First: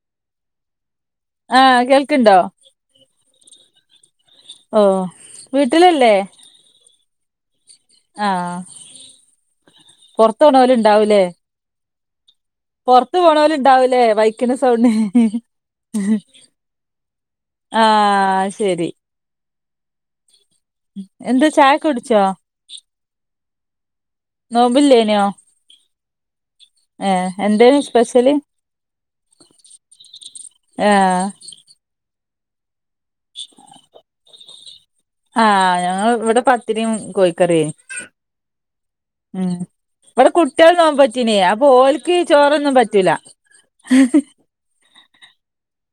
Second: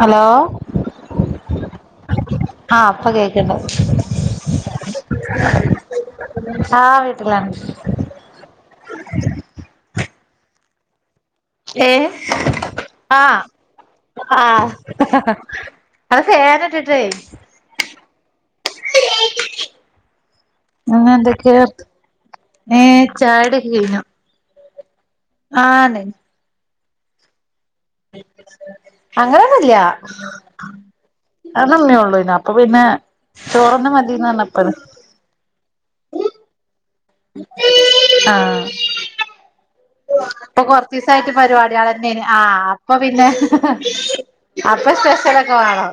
Hello ആഹ കേൾക്കണ്ടോ എന്ന ഓ വീട്ടിലല്ലേ അലാണ് ആഹ പൊറത്തണ പോല ഇണ്ടാവൂലേ ഏ പൊറത്ത് ആ പോണോൽ ഇണ്ടാവൂലേ ആ ബൈക്കിന് സൗണ്ട്.. അത് ഫാനിട്ടിട്ടേ ആഹ ശരി അ എന്താ എന്തൊക്കെയ ചായൊക്കെ കുടിച്ചോ ഏ ചായ കുടി കഴഞ്ഞു നോമ്പില്ലേ? ആണെ ഏ എന്ത് അങ്ങനെന്നല്ല ആഹ് അത്മ്മേ ഉള്ളു ഇപ്പ അപ്പൊ പിന്നെ ചോറന്നെ മതീന്നർപ്പൾ ആഹ് ഞങ്ങ ഇവിടെ പത്തിരിം കോഴിക്കറിയേയ്ന്. അപ്പൊ കൊറച്ച ദിവസായിട്ട് പരിപാടികൾ തന്നെന് ആ ചോറൊന്നും അപ്പൊ പറ്റൂല പിന്നെ ഇപ്പൊ സ്പെഷ്യലൊക്കെ വാണം.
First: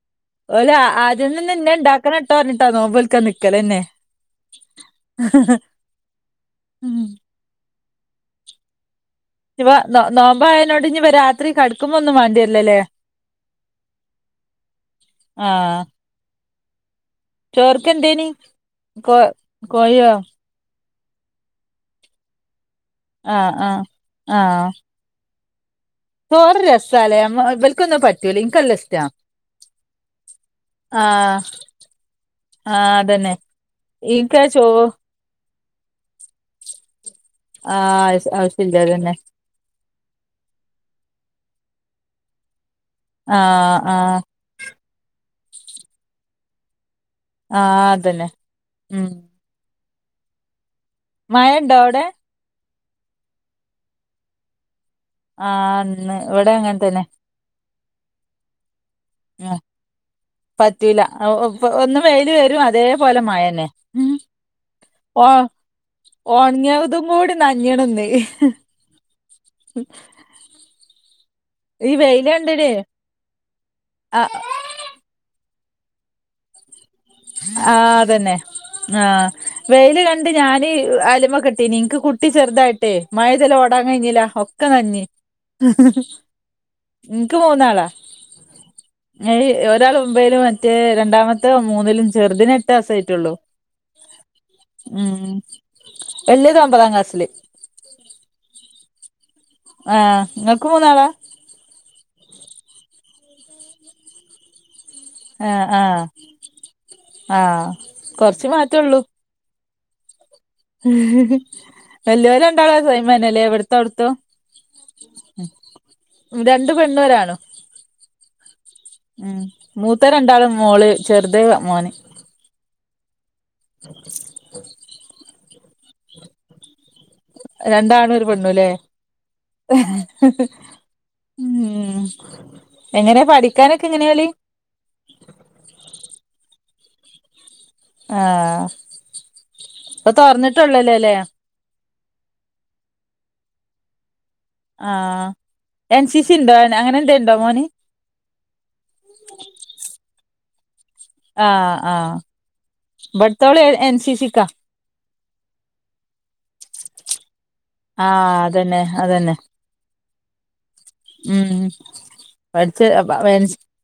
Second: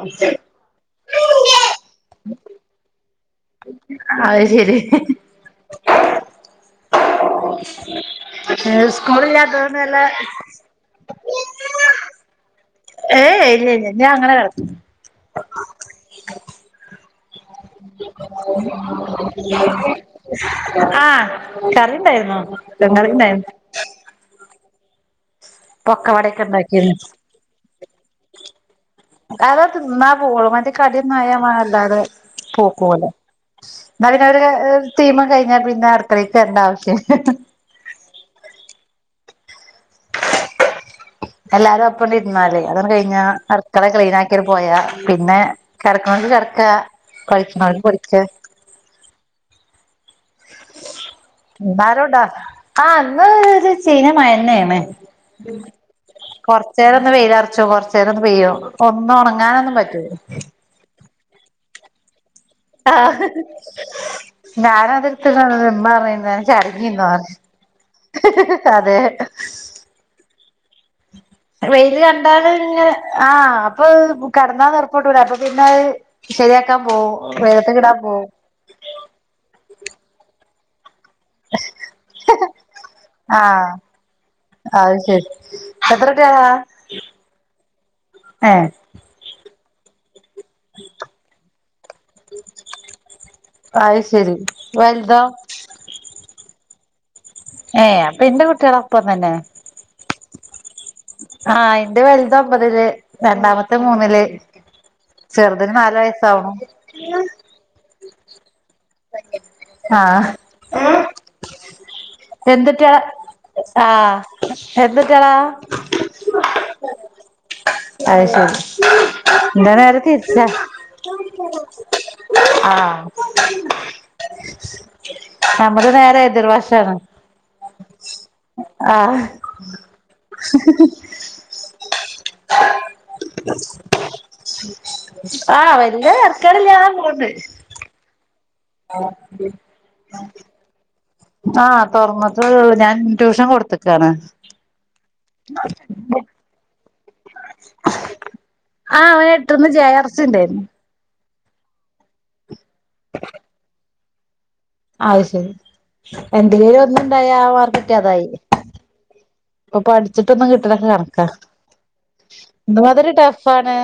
ഓല് അ ആദ്യം തന്നെ ന്നെ ഇണ്ടാക്കണട്ടോ റഞ്ഞിട്ടാ നോബോൽക്ക നി ക്കല തന്നെ അത് ശരി ഉ ഇപ്പ സ്കൂളില്ലാത്തോണ്ട് നല്ല നോമ്പോ ആയതിനോട് ഇനിപ്പ രാത്രി കടക്കുമ്പോ ഒന്നും വേണ്ടില്ലല്ലേ ഏയ് ഇല്ല ഇല്ല ഞാ അങ്ങനെ കടക്ക ആഹ് ചോർക്ക് എന്തേനി കോ കോഴിയോ [inaudible] ആഹ കറിണ്ടായിരുന്നു. ആഹ ആഹ ആഹ് പൊക്ക വടയൊക്കെ കൊറ ഉണ്ടാക്കിരുന്നു രസല്ലേ വലക്കൊന്നും പറ്റൂല ഇനക്ക്ല്ല അത തിന്നാ പോളും മറ്റേ കടിയന്നായ ആഹ് അല്ലാതെ ആഹ് പോക്കലെ അതന്നെ ന്ന പിന്നൊരു ഇൻക്കാ ചോ തീമം കഴിഞ്ഞാ പിന്നെ അടക്കളീക്ക് വര്ണ്ടാവശ്യ ആഹ് ഔഷല്ല് അതന്നെ എല്ലാരപ്പണിരുന്നാല് അതണ് കഴിഞ്ഞ ആഹ് അർക്കള ആഹ് ക്ലീനാക്കിയട് പോയാ പിന്നെ കെട്ക്കണോൽക്ക് കെട്ക്ക, കൾച്ണോൽ ആഹ് പടിച്ച അതന്നെ ഉം മഴണ്ടോ അവിടെ ടാരുടാ ആ ന്ന് ഒരു ചീഞ്ഞ മയന്നേണ്. ആഹ് ഇന്ന് ഇവിടെ കൊറച്ച അങ്ങനെ നേരം തന്നെ ഒന്ന് വെയില അറച്ചു കൊറച്ച് രൊന്ന് പെയ്യു ഒന്ന് ഒണങ്ങാനൊന്നും പറ്റൂ അ ഒ ഒപ് ഒന്നു വെയില് വരും അതേപോലെ ആഹ് മഴന്നെ. ഉ അ് ഞാനതെടുത്തിട്ടുണ്ട് ഉമ്മ പറയുന്നേ ഉണങ്ങതും ചരഞ്ഞിന്നോ കൂടി നഞ്ഞണംന്ന്ീ അതെ ഉ വെയില് കണ്ടാല് കണ്ടിന് ഇങ്ങനെ ആ അപ്പൊ ആ കടന്നാ കടപ്പോട്ടൂല അപ്പൊ പിന്നെ ശരിയാക്കാൻ പോ വേദത്തിനിടാൻ പോവും വെൽ കണ്ട് ഞാന് മകിട്ടീന് ഇൻക്ക് കുട്ടി ചെറുതായിട്ടേ, മഴയ്താല് ഓടാൻ കഴിഞ്ഞില്ല. ഒക്കെ നഞ്ഞ്. എത്രത്രൊക്ക ഇൻക്ക് മൂന്നാളാ. ഞഅ് എാ മുമ്പൈും മറ്റേ രണ്ടാമത്തെ മൂന്നിലും ചെറുതിന് എട്ടാസായിട്ടുള്ളോ അത് ശരി ഉം വലുതോ വല്യത് ഒമ്പതാം ക്ലാസില്ല് ഏ അപ്പൊ ഇന്റെ കുട്ട്യാളൊപ്പം തന്നെ. ആഹ ഇങ്ങക്ക് മൂന്നാളാ? ആഹയിന്റെ വലുത് ഒമ്പതില് രണ്ടാമത്തെ മൂന്നില് ആഹ് ചെറുതിന് നാല് ആഹ് വയസാക്ണു ആഹ് കൊറച്ച് മാറ്റള്ളൂ ആഹ ഉ വല്ലോല് രണ്ടാളും എന്തുട്ടികളാ സൈമെനല്ലേ ഇവിടത്തെ അടുത്തോ ആഹ് എന്തുട്ടികളാ രണ്ട് പെണ്ണു ഒരാണും. അത് ശരി ഉം ന്റെ നേരെ മൂത്ത തിരിച്ചാ രണ്ടാളും മോള് ചെറുത് മോന് ആഹ് അ നമ്മള് നേരെ എതിർവാശാണ് രണ്ടാണ് ഒരു പെണ്ണുല്ലേ? ഉം ഉം എങ്ങനെയ പഠിക്കാനൊക്കെ എങ്ങനെയാ ഓല് ആഹ വല്യ തര്ക്കേടില്ലാതെ അ പോണ്ട്. ആഹ് ഇപ്പൊ തുറന്നിട്ടുള്ളല്ലേ ആഹ തുറന്നട്ടള്ള ഞാൻ ട്യൂഷൻ കൊടുത്തക്കാണ് ആഹ എൻ സി സി ഇണ്ടോ അങ്ങനെന്തേണ്ടോ മോന് ആഹ് അവന് എട്ടിന്ന് ജെ ആർസിന്റൊയിരുന്നു ആഹ ആഹ് ബടുത്തോള് എൻ സി സിക്ക. അത് ശരി എന് പേര് ഒന്നണ്ടായ ആ പറ്റതായി ആഹ് അതന്നെ അതന്നെ ഇപ്പൊ പഠിച്ചിട്ടൊന്നും കിട്ടലൊക്കെ കണക്കാ ഉം തുമാതിരി പഠിച്ച ടഫാണ്.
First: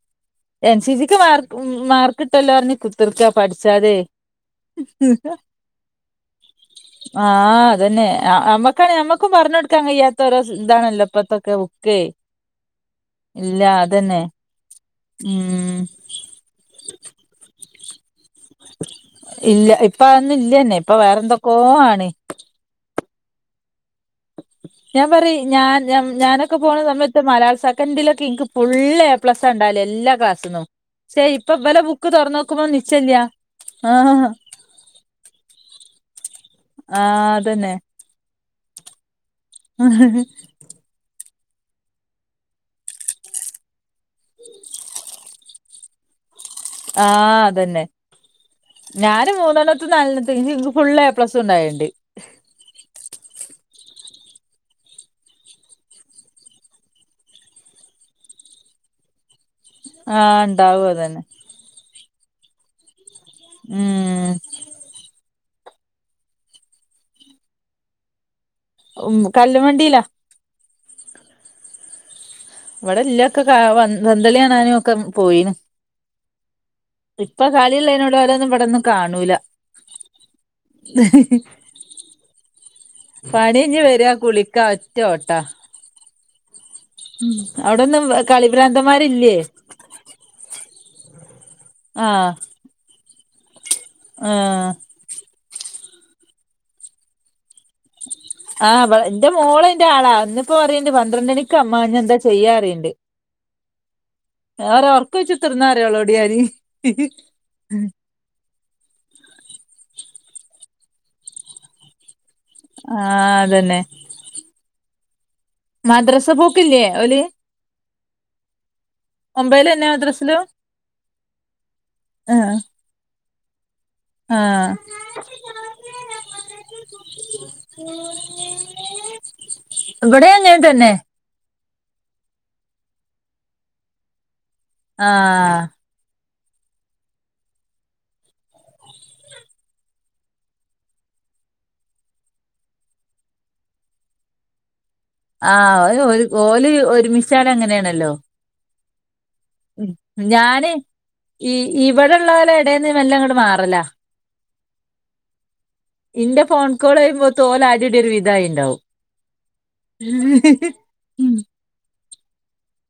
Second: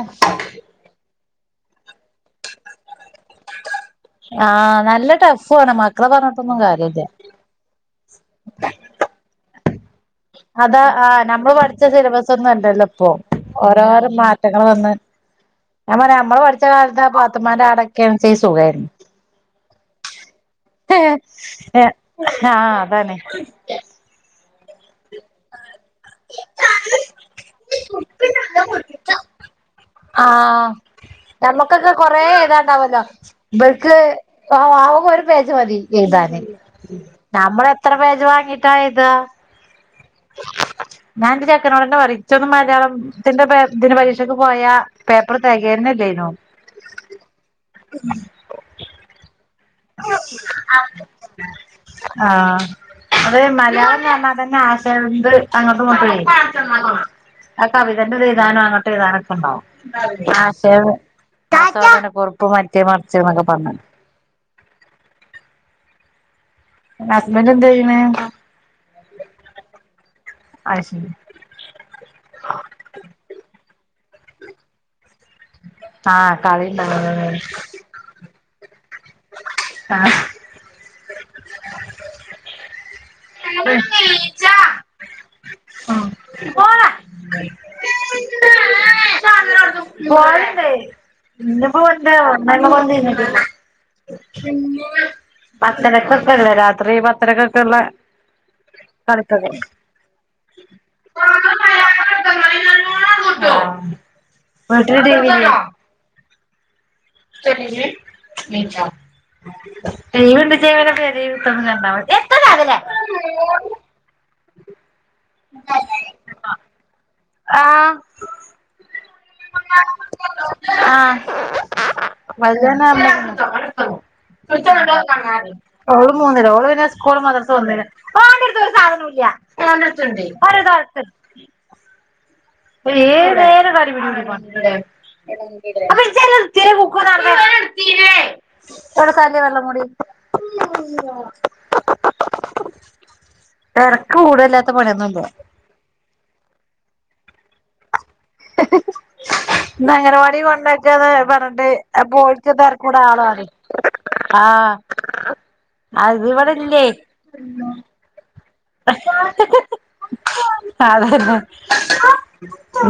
എൻ സി സിക്ക് മാർക്ക് മാർക്ക് ഇട്ടല്ലോ അറിഞ്ഞ് കുത്തിർക്ക പഠിച്ചാതെ ആഹ് നല്ല ടഫു ആണ് മക്കളെ പറഞ്ഞിട്ടൊന്നും കാര്യല്ല ആ അതന്നെ അമ്മക്കാണ് മ്മക്കും പറഞ്ഞട് അതാ ആഹ് നമ്മള് പഠിച്ച ബുക്കേ സിലബസൊന്നു അല്ലല്ലപ്പോ. ഇല്ല ഓരോരും അതന്നെ മാറ്റങ്ങൾ വന്ന് ഉം ഞ പറ നമ്മള് പഠിച്ച കാലത്ത് പാത്തമാടെ ആടൊക്കെച്ച സുഖമായിരുന്നു ഇല്ല ഇപ്പ അതൊന്നും ഇല്ലന്നെ ഇപ്പൊ വേറെന്തൊക്കോ ആഹ് ആണ് അതാണ് ഞാൻ പറ ഞാൻ ഞ ഞാനൊക്കെ പോണ സമ്മ ഇ മലയാള സെക്കൻഡിലൊക്കെ എനിക്ക് ഫുള് എ പ്ലസ് ഉണ്ടാവല് എല്ലാക്ലാസ്സ്ന്നും ആഹ് നമ്മുക്കൊക്കെ കൊറേ ഏതാണ്ടാവല്ലോ ബൾക്ക് ആഹ് ആ ആവ്പ ഒരു പേജ മതി ത ആഹ് നമ്മള് അതന്നെ എത്ര പേജ് വാങ്ങീട്ടാ എഴ്താ ഞാൻ എന്റെ ചെക്കനോട്ന്നെ ച്ചൊന്നും മലയാളത്തിന്റെ ദിന പരീക്ഷക്ക് പോയാ പേപ്പർ തേകയന്നെല്ലേനോ ആഹ് അതന്നെ ഞാന് മൂന്നോല്ല ആഹ് അതെ മലയാളം പറഞ്ഞാ തന്നെ ആശയണ്ട് അങ്ങോട്ട നോക്ക ആ കവിതയുടെതഴതാനോ അങ്ങട്ട്ഴതാനൊ ആഹ് ഇണ്ടാവും [unintelligible] അതന്നെ ച്ച എന്നൊക്കെ പറഞ്ഞ ഹസ്ബന്റന്ത ചെയ്യണേ ഉം കല്ല വണ്ടിയിലാ അത് ശരി അവിടെ ഇല്ല ഒക്കെ കാ വ വന്തളി കാണാനും ഒക്കെ പോയിന്ന് ആ [unintelligible] ഇപ്പൊ കളിലെയ്നോണ്ട് ഓരെന്നും ഇവിടൊന്നും കാണൂല്ല. ആഹ് പണിഞ്ഞഞ് വരി കുളിക്കാ ഒറ്റ ഓട്ട ആഹ ഉ അവിടൊന്നും കളിഭ്രാന്തമാരില്ലേ പോവല്ണ്ട് ആഹ് [unintelligible] പത്തരക്കൊക്കെല്ലേ രാത്രി പത്തരക്കൊക്ക ആ എന്റെ മോള് എന്റെ ആളാന്ന് ഇപ്പ അറിയണ്ട് പന്ത്രണ്ടരക്ക് അമ്മ എന്താ ചെയ്യാൻ അറിയണ്ട് വേറൊർക്കൊഴിച്ച് കുത്തിർന്നോ പറിം ഓളോട് ഞാന് തന്ന നച ലീവ് ച്ചാ ഓലെ പെരേ കുത്തർന്ന് കണ്ടാമതി ആഹ അതന്നെ മദ്രസ പോക്കില്ലയേ ഓലി ആഹ ഒമ്പതിലെന്നെ മദ്രസിലും ആഹ് ആഹ് [unintelligible] [unintelligible] [unintelligible] ആഹ് വന്നത്തുണ്ട് ഇവിടേം അങ്ങനെ തന്നെ [unintelligible] ഏത് നേരും പരിപടി ആഹ് [unintelligible] [unintelligible] തിരക്ക് കൂടല്ലാത്ത പണയൊന്നും ആ ഒരു ഓല് ഒരുമിച്ചാല് അങ്ങനെയാണല്ലോ ന്ന അങ്ങനവാടി ഞാന് കൊണ്ടക്കാന്ന് ഈ പറഞ്ഞിട്ട് അപ്പോ ഓൽക്ക് ഇവിടെള്ളോലെ എടേന്ന് തെരക്കൂടാ മെല്ലെ ആള അങ്ങട് മാറലാ ആഹ ഇന്റെ ഫോൺ അത്വിടെല്ലേ കോൾ കഴിയുമ്പോത്ത് ഓല് അടിടി ഒരു വിധായിണ്ടാവും അതെതെ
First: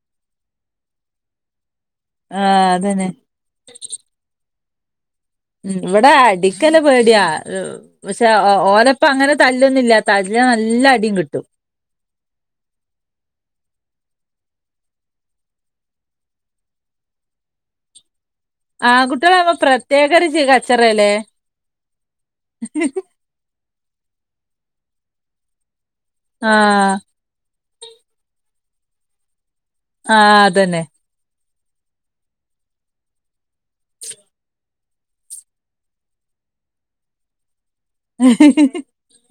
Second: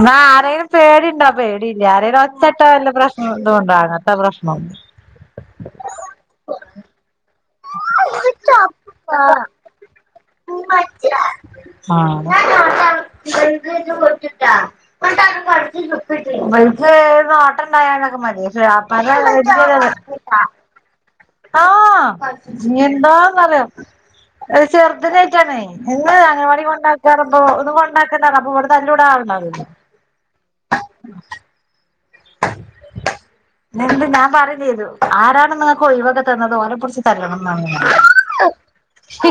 ന്ന ആരേലും പേടിണ്ടോ? പേടില്ല ആരേലും ആഹ് ഒച്ചട്ടാ വല്ല അതന്നെ പ്രശ്നോണ്ടോണ്ടോ? അങ്ങൻത്തെ പ്രശ്നോല്ല. ഉം ഇവിടെ അടിക്കല്ല പേടിയാ പക്ഷെ ഓരപ്പ അങ്ങനെ തല്ലൊന്നില്ല തല്ലിയാ നല്ല അടിയും കിട്ടും ആഹ [unintelligible] അ ആൺകുട്ടികളാവുമ്പോ പ്രത്യേക ഒരു ചി കച്ചറയല്ലേ [unintelligible] ആഹ എന്താന്നറ്യാ ഒ ചെറുത്‌നയിറ്റാണെ. എന്ന് അങ്ങനവാടി ആഹ് കൊണ്ടാക്കാറ ഒന്നും കൊണ്ടാക്കണ്ടാ അപ്പൊ ഇവിടെ തല്ലൂട ആള് ണ്ടാവുലല്ലോ ആഹ അതന്നെ നിണ്ട് ഞാൻ പറയും ചെയ്തു ആരാണ് നിങ്ങൾക്ക് ഒഴിവൊക്കെ തന്നത് ഓരെ പുടിച്ച് തല്ലണം ആ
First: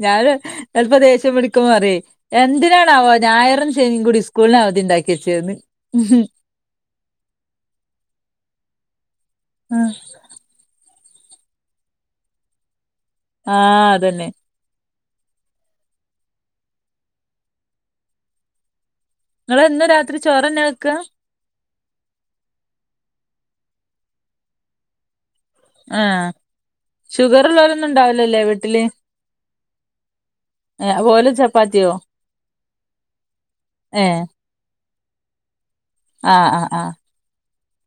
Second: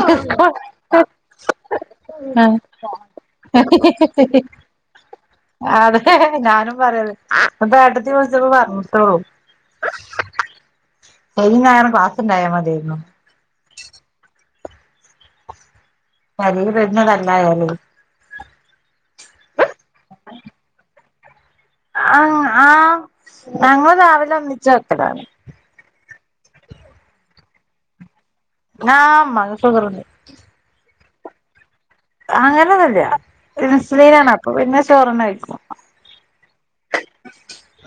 ഞാന് ചപ്പോ ദേഷ്യം പിടിക്ക്പോ അറേ എന്തിനാണ ആവാ ഞായറും ശനിയും കൂടി സ്കൂളിനാവ അതെ ഞാനും പറയത് അപ്പ ഏട്ടത്തി വിളിച്ചപ്പോ പറഞ്ഞിട്ടേളൂ ആഹ. ശനി ഞായറും ക്ലാസുണ്ടായാൽ മതിയേരുന്നു ആഹ് അതന്നെ താളീല് വെർന്ന [unintelligible] നിങ്ങ എന്ന് രാത്രി ചോറ്ന്നെ വെക്ക. ആഹ ആഹ ഞങ്ങൾ രാവിലെ ഒന്നിച്ചു വെക്കലാണ്. ആഹ ഷുഗർ ലോലൊന്നും ഇണ്ടാവുല ല്ലേ വീട്ടില്? ആഹ് ഉമ്മാക്ക് ഷുഗറുണ്ട് ഓല് ചപ്പാത്തി അങ്ങനെന്നുല്ല ഇൻസുലിൻ ന്നാണ് അപ്പൊ പിന്നെ ചോറിന്നാ വെയികും ആഹ ആഹ് ആഹ്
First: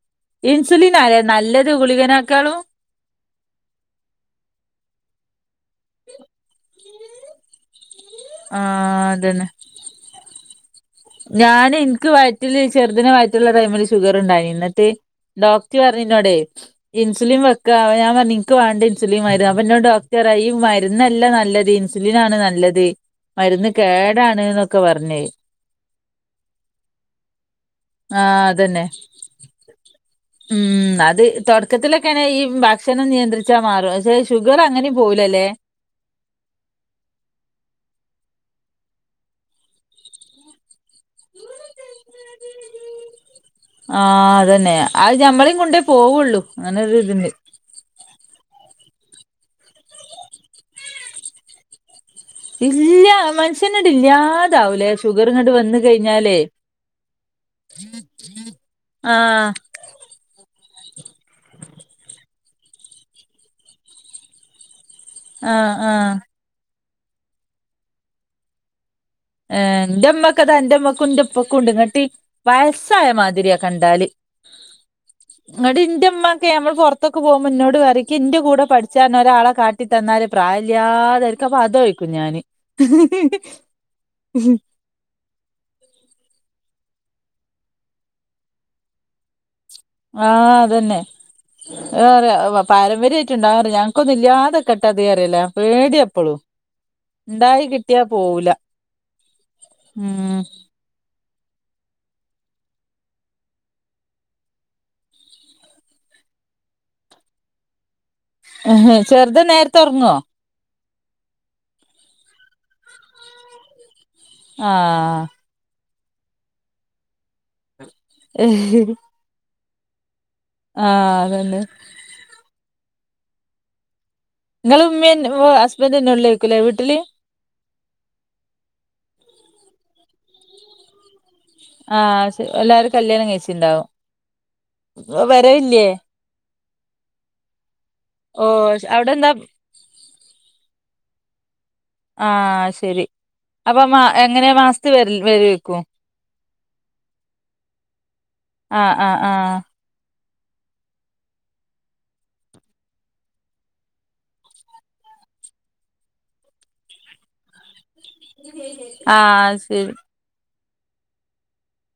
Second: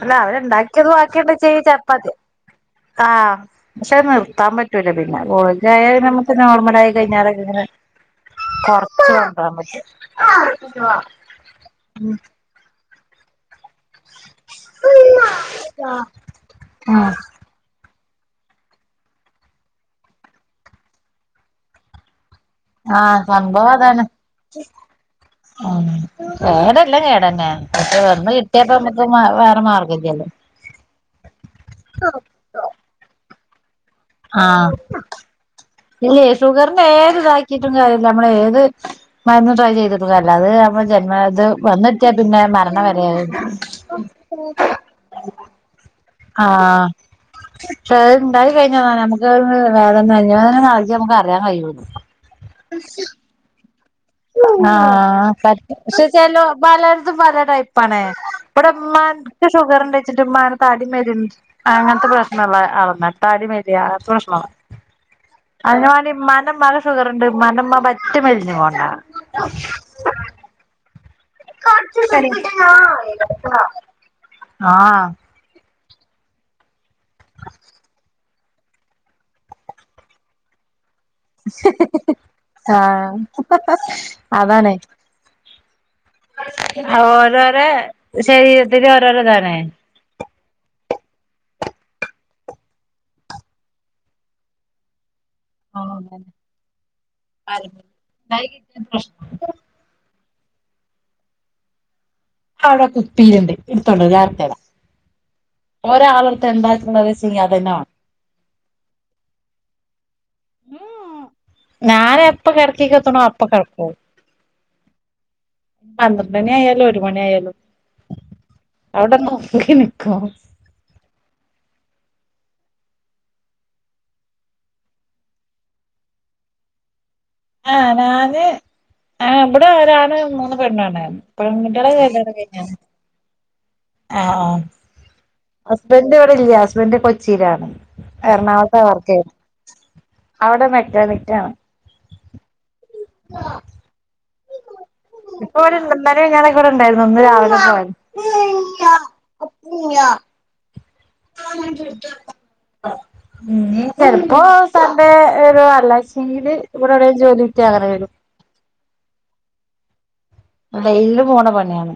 അല്ല അവിടെ ഉണ്ടാക്കിത് ഇൻസുലിൻ ആല്ലേ ബാക്കി നല്ലത് ചാപ്പാത്തി. ഗുളികനാക്കാളും ആഹ് പക്ഷെത് നിർത്താൻ പറ്റൂല പിന്നെ ആയാ നമ്മക്ക് നോർമലായി കഴിഞ്ഞാലൊക്കെ ഇങ്ങനെ കൊറച്ച് ആഹ് അതന്നെ കൊണ്ടോകാൻ പറ്റും ഞാൻ എനിക്ക് വയറ്റില് ചെർതിനെ വയറ്റിൽ ഉള്ളപ്പോൾ ഷുഗറുഉണ്ടയിനു ഇന്നിട്ട് ഡോക്ടർ പറഞ്ഞ് ഇനോട്ട് ഉം ഇൻസുലിൻ വെക്ക അപ്പോ ഞാൻ പറഞ്ഞു നിങ്ങക്ക് വേണ്ടി ഇൻസുലിൻ വരിക അപ്പോ എന്നോട് ഡോക്ടർ പറയ്ക ഈ മരുന്നല്ല നല്ലത് ഇൻസുലിൻ ആണ് നല്ലത് നല്ലത് ആഹ് മരുന്ന് സംഭവം അതാണ് കേടാണ് എന്നൊക്കെ പറഞ്ഞേ ഉം കേടെല്ലാം കേടന്നെ പക്ഷെ വന്ന് ആഹ് കിട്ടിയപ്പേ അതന്നെ നമ്മുക്ക് വെ വേറെ മാർഗം ഇല്ലല്ലോ ഉം അത് തുടക്കത്തിലൊക്കെണേ ഈ ഭക്ഷണം നിയന്ത്രിച്ച് ച്ച മാറും പക്ഷെ ഷുഗർ ആഹ് അങ്ങനെ പോവുലല്ലേ? ഇല്ലേ ഷുഗറിന് ഏത് ഇതാക്കിയിട്ടും കാര്യമില്ല നമ്മളെ ഏത് മരുന്ന് ട്രൈ ചെയ്തിട്ടും കാര്യമില്ല അത് നമ്മളെ ജന്മ ഇത് വന്നെത്തിയാ പിന്നെ മരണ വരെ ആഹ് അതന്നെ അത് നമ്മളും കൊണ്ടെ പോകും ആഹ് ഇണ്ടായി കൈയിഞ്ഞ നമ്മുക്ക് വേദന നൽകി നമ്മുക്ക് അറിയാൻ കഴിയുള്ളൂ ഇല്ല മ്മന് ആഹ് വന്ന് പക്ഷെ കഴിഞ്ഞാലേ ചലൊ പലട്ത്തും പല ടൈപ്പാണെ ഇവിടെ ഇമ്മാക്ക് ആഹ് ഷുഗർണ്ടെച്ചിട്ട് മ്മാനെ താടിമരും അങ്ങനത്തെ പ്രശ്നോള്ള അളല്ല താടിമരിക അങ്ങനത്തെ പ്രശ്നം ആഹ് അയ് ഞാന് ആഹ് മ്മാന്റെ മ്മാന് ഷുഗർണ്ട് മ്മാന്റെമ്മ പറ്റെ മെലിഞ്ഞു പോന്ന എ ഇന്റെ അമ്മകും എന്റെപ്പ ഇപ്പൊ ഉണ്ട് ഇങ്ങട്ടി വയസ്സായ മാതിരിയാ കണ്ടാൽ ആഹ് ഇന്നിട്ട് ന്റെ മ്മ ക്കെ നമ്മൾ പുറത്തൊക്കെ പോകുമ്പോ എന്നോട് പറയും ക്ക്‌ എന്റെ കൂടെ പഠിച്ചാൻ ഒരാളെ കാട്ടി തന്നാ ഒരു പ്രായല്യേ ആഹ് നെനക്കപ്പ അതോരിക്കും ഞാന് ആഹ് അതാണ്. ഓരോര ശരീരത്തി ഓരോര ഇതണേ. ആഹ് അതന്നെ. ഏറെ പാരമ്പര്യയിയിട്ട് ഇണ്ടാവാണ് ഞങ്ങക്കൊന്നും ഇല്ലാതെ കേട്ടെ അത് അല്ല പേടിയ ആഹ് എപ്പോളും ഉണ്ടായി അതന്നെ കിട്ടിയാ ഉണ്ടായി പോവൂല. കിട്ടിയ പ്രശ്നം ഉം. അവിടെ കുപ്പിലുണ്ട് എടുത്തോണ്ട്വ ഞാനിട്ട്തരാ ഒരാളടത്ത എന്താ ചങ്ങി അതന്നെ വാണം. ചെറുത് നേറത്തെ ഒറങ്ങോ? ഉം ഞാനെപ്പ കിടക്കക്കെത്തണോ അപ്പേ കിടക്കു ആഹ് പന്ത്രണ്ട് മണി ആയാലോ ഒരു മണി ആയാലോ. ഇഹ് ഹ് എനിക്കോ ആഹ് അതന്നെ. ഇങ്ങളു ഉമ്മീം ഹസ്ബന്ന്ന്റ്റുംള്ലേകുല്ലേ വീട്ടില്. ആഹ് ഞാന് ഇബടെ ഒരാണ് മൂന്ന് പെണ്ണാണ്. പെൺകുട്ടി ആളൊഒക്കെ കല്യാണം ആഹ് കഴിഞ്ഞോ? എല്ലാരും കല്യാണം കഴിച്ചിണ്ടാവും ആഹ് ആഹ് വരവില്ലേ ഹസ്ബൻ്റ് ഇവിടെ ഇല്ല ഹസ്ബൻ്റ് കൊച്ചിയിലാണ് ഓ എറണാകുളതാ അവിടെ വർക്ചെയ് എന്താ അവിടെ മെക്കാനിക് ര അപ്പമാ ഇപ്പടെണ്ട് ഇന്നലിം ഞ്ജാന്നൊക്കെ വടെണ്ടയിനു ന്ന് രാവിലെ പോയെത്. ആഹ് ആഹ് ആഹ്. ആ. [unintelligible] ആഹ. ഉം ചെലപ്പോ സൺഡേ ഒരു അല്ലാച്ചെങ്കില് ഇവടെ എവിടെ ജോലി ക്കങ്ങനെ വരും അഹ് സെരി. ഡെയ്ല്ല് പോണ പണിയാണ്